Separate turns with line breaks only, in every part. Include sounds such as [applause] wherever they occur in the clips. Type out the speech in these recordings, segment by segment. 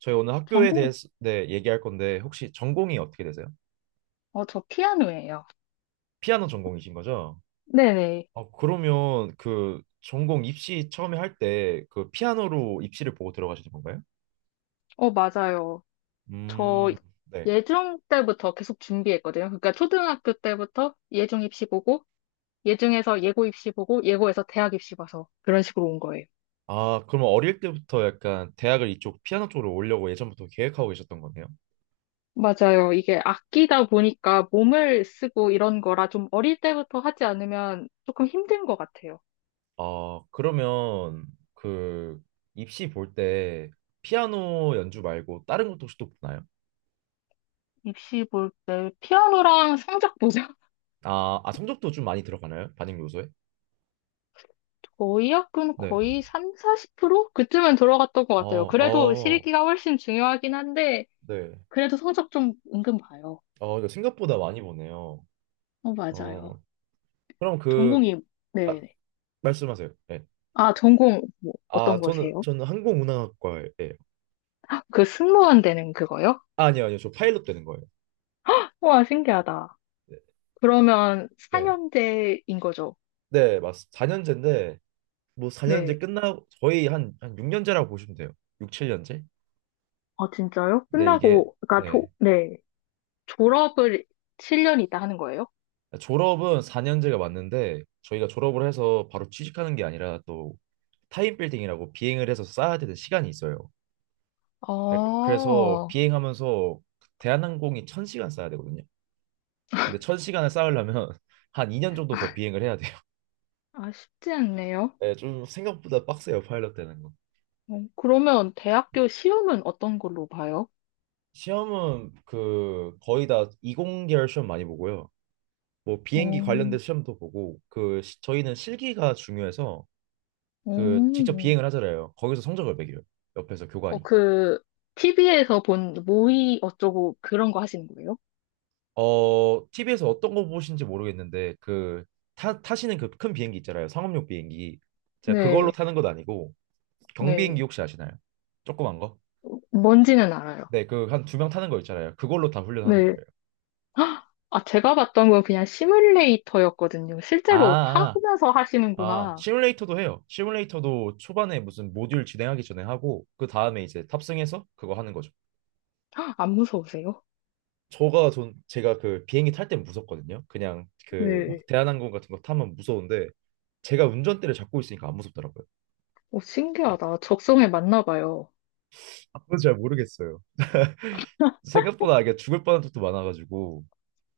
저희 오늘 학교에
전공,
대해서, 네, 얘기할 건데 혹시 전공이 어떻게 되세요?
저 피아노예요.
피아노 전공이신 거죠?
네네.
아, 그러면 그 전공 입시 처음에 할 때 그 피아노로 입시를 보고 들어가시는 건가요?
맞아요. 저
음. 네.
예중 때부터 계속 준비했거든요. 그러니까 초등학교 때부터 예중 입시 보고, 예중에서 예고 입시 보고, 예고에서 대학 입시 봐서 그런 식으로 온 거예요.
아, 그러면 어릴 때부터 약간 대학을 이쪽 피아노 쪽으로 오려고 예전부터 계획하고 계셨던 거네요.
맞아요. 이게 악기다 보니까 몸을 쓰고 이런 거라 좀 어릴 때부터 하지 않으면 조금 힘든 것 같아요.
아, 그러면 그 입시 볼 때 피아노 연주 말고 다른 것도 혹시 또 보나요?
입시 볼 때 피아노랑 성적 보죠. [laughs]
아, 성적도 좀 많이 들어가나요? 반영 요소에?
거의 학군
네.
거의 3, 40% 그쯤은 들어갔던 것
어,
같아요. 그래도
어,
실기가 훨씬 중요하긴 한데,
네.
그래도 성적 좀 은근 봐요.
어, 이거 생각보다 많이 보네요.
맞아요.
어, 그럼
전공이,
아,
네네.
말씀하세요. 네.
아, 전공, 뭐,
아,
어떤
저는,
거세요?
저는 항공운항학과예요.
그 승무원 되는 그거요?
아, 아니요, 아니요. 저 파일럿 되는 거예요.
와, 신기하다.
네.
그러면
네,
4년제인 거죠?
네, 맞습니다. 4년제인데 뭐
네.
4년제 끝나고, 거의 한 6년제라고 보시면 돼요. 6, 7년제?
아, 진짜요?
네, 이게,
끝나고, 그러니까,
네.
네. 졸업을 7년 있다 하는 거예요?
졸업은 4년제가 맞는데, 저희가 졸업을 해서 바로 취직하는 게 아니라 또 타임 빌딩이라고 비행을 해서 쌓아야 되는 시간이 있어요. 예,
아,
그래서 비행하면서 대한항공이 1,000시간 쌓아야 되거든요. 근데 1,000 시간을 쌓으려면 [laughs] 한 2년 정도 더 비행을 해야 돼요.
아, 쉽지 않네요.
네, 좀 생각보다 빡세요, 파일럿 되는 거.
그러면 대학교 시험은 어떤 걸로 봐요?
시험은 그 거의 다 이공계열 시험 많이 보고요. 뭐 비행기
어,
관련된 시험도 보고 저희는 실기가 중요해서 그 직접
어.
비행을 하잖아요. 거기서 성적을 매겨요. 옆에서
어,
교관이.
그, TV에서 본 모의 어쩌고 그런 거 하시는 거예요?
TV에서 어떤 거 보신지 모르겠는데 그 타시는 그 큰 비행기 있잖아요. 상업용 비행기. 제가 그걸로
네,
타는 건 아니고 경비행기
네.
혹시 아시나요? 조그만 거?
뭔지는 알아요.
네, 그 한 두 명 타는 거 있잖아요. 그걸로 다 훈련하는
네.
거예요.
헉! 아, 제가 봤던 건 그냥 시뮬레이터였거든요. 실제로
아, 아,
타면서
아,
하시는구나.
시뮬레이터도 해요. 시뮬레이터도 초반에 무슨 모듈 진행하기 전에 하고 그 다음에 이제 탑승해서 그거 하는 거죠.
안 무서우세요?
저가 전 제가 그 비행기 탈 때 무섭거든요. 그냥 그
네.
막 대한항공 같은 거 타면 무서운데 제가 운전대를 잡고 있으니까 안 무섭더라고요.
오 신기하다. 적성에 맞나 봐요.
아, 그건 잘 모르겠어요. 생각보다 이게 죽을 뻔한 적도 많아가지고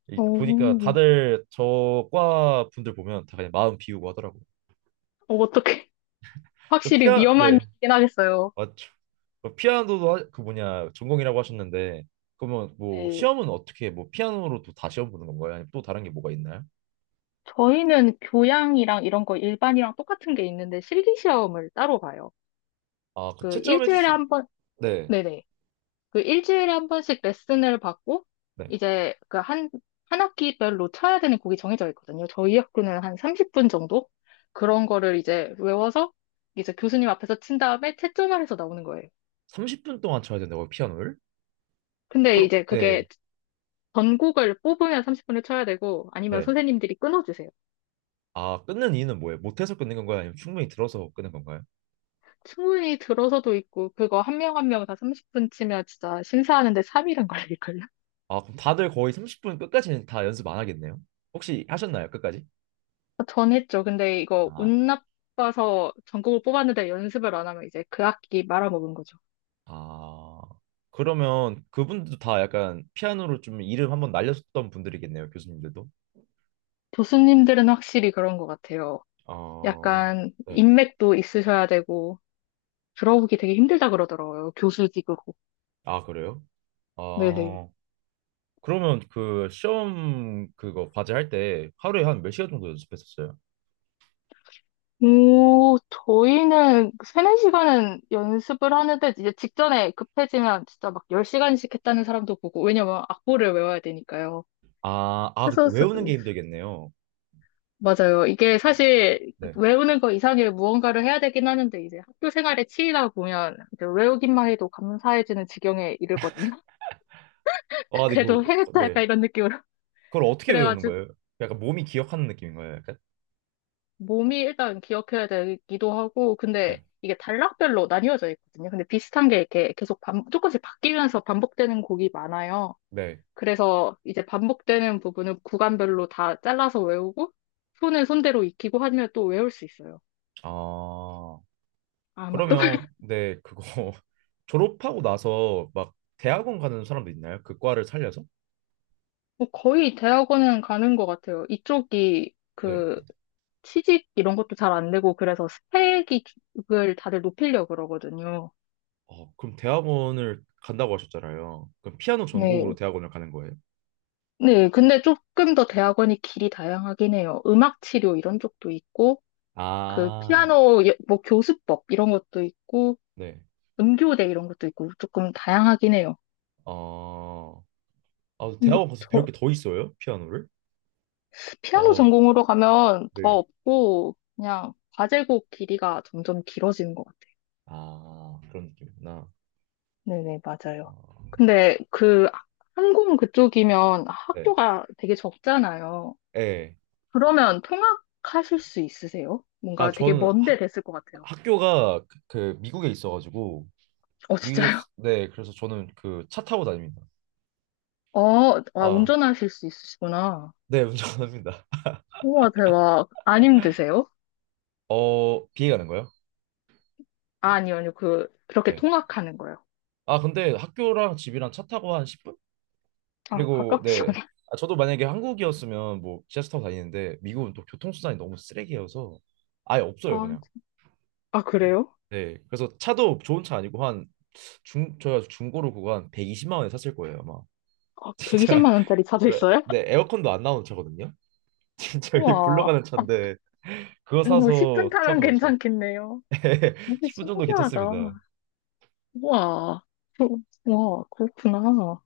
보니까
어,
다들 저과 분들 보면 다 그냥 마음 비우고 하더라고요.
어, 떻게 [laughs]
그
확실히
피아
위험한
네,
일이긴 하겠어요.
맞죠. 그 피아노도 그 뭐냐, 전공이라고 하셨는데 그러면 뭐
네.
시험은 어떻게 뭐 피아노로 또 다 시험 보는 건가요? 아니면 또 다른 게 뭐가 있나요?
저희는 교양이랑 이런 거 일반이랑 똑같은 게 있는데 실기 시험을 따로 봐요.
아, 그
그
채점해
일주일에
주신.
한 번,
네.
네네. 그 일주일에 한 번씩 레슨을 받고
네.
이제 그 한 학기별로 쳐야 되는 곡이 정해져 있거든요. 저희 학교는 한 30분 정도? 그런 거를 이제 외워서 이제 교수님 앞에서 친 다음에 채점을 해서 나오는 거예요.
30분 동안 쳐야 된다고요, 피아노를?
근데
그럼.
이제 그게
네.
전곡을 뽑으면 30분을 쳐야 되고 아니면
네.
선생님들이 끊어주세요.
아, 끊는 이유는 뭐예요? 못해서 끊는 건가요? 아니면 충분히 들어서 끊는 건가요?
충분히 들어서도 있고 그거 한 명 한 명 다 30분 치면 진짜 심사하는데 3일은 걸릴걸요?
아, 그럼 다들 거의 30분 끝까지는 다 연습 안 하겠네요. 혹시 하셨나요, 끝까지?
전 했죠. 근데 이거
아,
운 나빠서 전곡을 뽑았는데 연습을 안 하면 이제 그 학기 말아먹은 거죠.
아. 그러면 그분들도 다 약간 피아노로 좀 이름 한번 날렸었던 분들이겠네요, 교수님들도.
교수님들은 확실히 그런 것 같아요.
아,
약간
네.
인맥도 있으셔야 되고 들어오기 되게 힘들다 그러더라고요. 교수직으로.
아, 그래요?
네네.
아, 그러면 그 시험 그거 과제 할 때 하루에 한 몇 시간 정도 연습했었어요?
오, 저희는 세네 시간은 연습을 하는데 이제 직전에 급해지면 진짜 막 10시간씩 했다는 사람도 보고 왜냐면 악보를 외워야 되니까요.
아, 그
그래서 사-
외우는 게 힘들겠네요.
맞아요. 이게 사실
네.
외우는 거 이상의 무언가를 해야 되긴 하는데 이제 학교 생활에 치이다 보면 이제 외우기만 해도 감사해지는 지경에 이르거든요. [laughs]
아, 네,
그래도 해냈다
네.
약간 이런 느낌으로.
그걸 어떻게 외우는
그래가지고
거예요? 약간 몸이 기억하는 느낌인가요? 약간?
몸이 일단 기억해야 되기도 하고,
네.
근데 이게 단락별로 나뉘어져 있거든요. 근데 비슷한 게 이렇게 계속 조금씩 바뀌면서 반복되는 곡이 많아요.
네.
그래서 이제 반복되는 부분은 구간별로 다 잘라서 외우고, 손은 손대로 익히고 하면 또 외울 수 있어요.
아,
아마도.
그러면,
[laughs]
네, 그거 [laughs] 졸업하고 나서 막 대학원 가는 사람도 있나요? 그 과를 살려서?
뭐 거의 대학원은 가는 것 같아요. 이쪽이
네.
그 취직 이런 것도 잘 안 되고, 그래서 스펙을 다들 높이려고 그러거든요.
어, 그럼 대학원을 간다고 하셨잖아요. 그럼 피아노 전공으로
네.
대학원을 가는 거예요?
네, 근데 조금 더 대학원이 길이 다양하긴 해요. 음악 치료 이런 쪽도 있고, 그
아,
피아노 뭐 교수법 이런 것도 있고,
네.
음교대 이런 것도 있고 조금 다양하긴 해요.
어, 아,
근데
대학원 가서 배울 게 더 있어요? 피아노를?
피아노
아우,
전공으로 가면 더
네.
없고 그냥 과제곡 길이가 점점 길어지는 것 같아요.
아, 그런 느낌이구나.
네네, 맞아요.
어,
근데 그 항공 그쪽이면
네.
학교가 되게 적잖아요.
네.
그러면 통학하실 수 있으세요?
아,
뭔가 되게
저는
먼데
학,
됐을 것 같아요.
학교가 그 미국에 있어가지고, 미국에,
진짜요?
네, 그래서 저는 그 차 타고 다닙니다. 아,
운전하실 수 있으시구나.
네, 운전합니다.
우와, 대박. 안 힘드세요?
어, 비행하는 거예요?
아,
어,
아니요, 아니요. 그렇게
네.
통학하는 거요.
아, 근데 학교랑 집이랑 차 타고 한 10분?
아,
그리고. 네.
가까우시구나.
아, 저도 만약에 한국이었으면 뭐 지하철 타고 다니는데 미국은 또 교통수단이 너무 쓰레기여서 아예 없어요,
아,
그냥.
아,
그래.
그래요?
네. 그래서 차도 좋은 차 아니고 한 중 저희가 중고로 그거 한 120만 원에 샀을 거예요 아마.
아,
[laughs] 진짜
120만 원짜리 차도 있어요?
에어컨도 안 나오는 차거든요. [laughs] 진짜 이게
우와.
굴러가는 차인데 그거
뭐, 10분
사서
타면
투어하고 있죠.
괜찮겠네요.
[laughs]
되게
10분 정도
신기하다.
괜찮습니다.
우와. 우와, 그렇구나.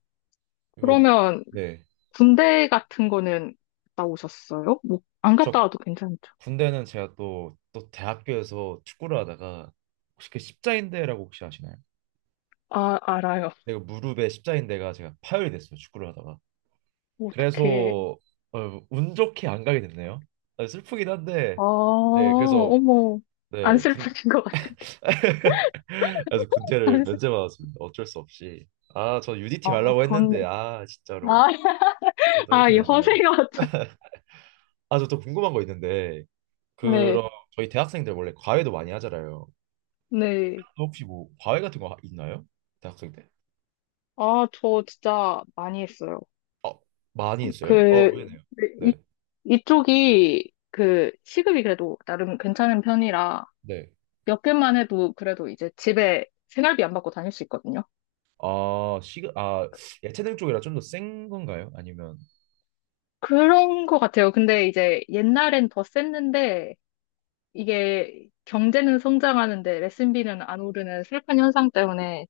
그리고.
그러면,
네.
군대 같은 거는 갔다 오셨어요? 뭐, 안 갔다
저
와도 괜찮죠?
군대는 제가 또 대학교에서 축구를 하다가 혹시 그 십자인대라고 혹시 아시나요?
아, 알아요.
내가 무릎에 십자인대가 제가 파열이 됐어요. 축구를 하다가.
어떻게,
그래서 어, 운 좋게 안 가게 됐네요. 아, 슬프긴 한데
아,
네 그래서
어머. 안
네
슬프신 것 같아.
[laughs] 그래서 군대를 면제받았습니다. 어쩔 수 없이. 아, 저 UDT
아,
가려고
좋네.
했는데. 아, 진짜로
아,
이게
[laughs]
또
아,
이렇게
이
되네요.
허세가 참-
아, 저 또 궁금한 거 있는데
네,
그럼 저희 대학생들 원래 과외도 많이 하잖아요.
네.
아, 혹시 뭐 과외 같은 거 있나요? 대학생 때?
아, 저 진짜 많이 했어요.
어, 많이 있어요? 어,
그,
왜네요?
이,
네,
이쪽이 그 시급이 그래도 나름 괜찮은 편이라
네.
몇 개만 해도 그래도 이제 집에 생활비 안 받고 다닐 수 있거든요.
아, 야채들 쪽이라 좀 더 센 건가요? 아니면.
그런 것 같아요. 근데 이제 옛날엔 더 셌는데 이게 경제는 성장하는데 레슨비는 안 오르는 슬픈 현상 때문에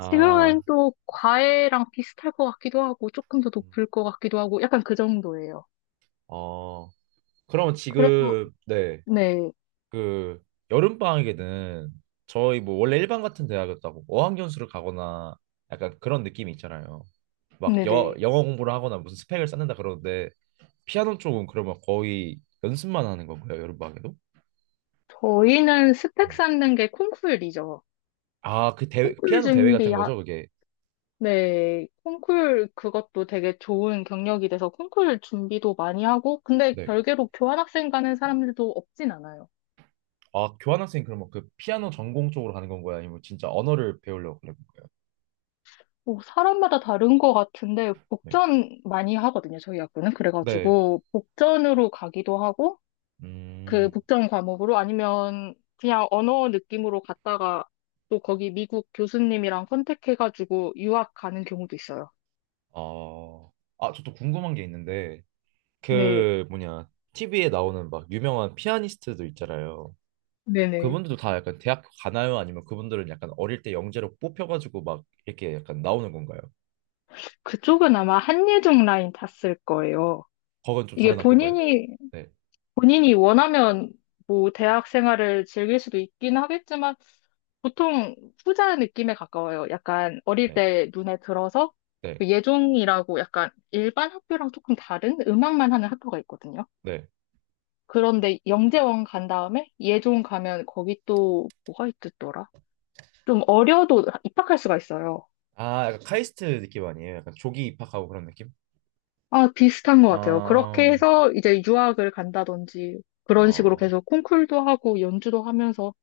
지금은 또 과외랑 비슷할 것 같기도 하고, 조금 더
음,
높을 것 같기도 하고, 약간 그 정도예요.
어, 그러면
그래서,
지금 네,
네,
그 여름 방학에는 저희 뭐 원래 일반 같은 대학이었다고 어학연수를 가거나 약간 그런 느낌이 있잖아요. 막 여,
네네.
영어 공부를 하거나 무슨 스펙을 쌓는다 그러는데 피아노 쪽은 그러면 거의 연습만 하는 건가요? 여름 방학에도?
저희는 스펙
네.
쌓는 게 콩쿨이죠.
아, 그 대회
콩쿨
피아노 대회
준비,
같은
하
거죠, 그게.
네, 콩쿨 그것도 되게 좋은 경력이 돼서 콩쿨 준비도 많이 하고, 근데
네.
별개로 교환학생 가는 사람들도 없진 않아요.
아, 교환학생 그러면 그 피아노 전공 쪽으로 가는 건 거야? 아니면 진짜 언어를 배우려고 그는 거예요?
뭐 사람마다 다른 것 같은데,
네.
복전 많이 하거든요, 저희 학교는.
네.
그래가지고, 복전으로 가기도 하고, 그
음.
국정 과목으로 아니면 그냥 언어 느낌으로 갔다가 또 거기 미국 교수님이랑 컨택해가지고 유학 가는 경우도 있어요.
어. 아, 저 또 궁금한 게 있는데
네,
그 뭐냐, TV에 나오는 막 유명한 피아니스트들 있잖아요.
네네.
그분들도 다 약간 대학교 가나요? 아니면 그분들은 약간 어릴 때 영재로 뽑혀가지고 막 이렇게 약간 나오는 건가요?
그쪽은 아마 한예종 라인 탔을 거예요.
거건 좀
이게
다른 학교인가요?
본인이,
네.
본인이 원하면 뭐 대학 생활을 즐길 수도 있긴 하겠지만 보통 후자 느낌에 가까워요. 약간 어릴
네.
때 눈에 들어서
네.
그 예종이라고 약간 일반 학교랑 조금 다른 음악만 하는 학교가 있거든요.
네.
그런데 영재원 간 다음에 예종 가면 거기 또 뭐가 있더라? 좀 어려도 입학할 수가 있어요.
아, 약간 카이스트 느낌 아니에요? 약간 조기 입학하고 그런 느낌?
아, 비슷한 것 같아요.
아,
그렇게 해서 이제 유학을 간다든지 그런 식으로
어,
계속 콩쿨도 하고 연주도 하면서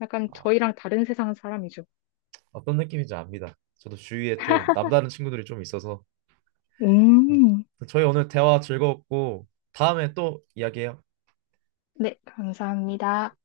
약간
아,
저희랑 다른 세상 사람이죠.
어떤 느낌인지 압니다. 저도 주위에 좀 남다른 친구들이 좀 있어서. 네.
음,
저희 오늘 대화 즐거웠고 다음에 또 이야기해요.
네, 감사합니다.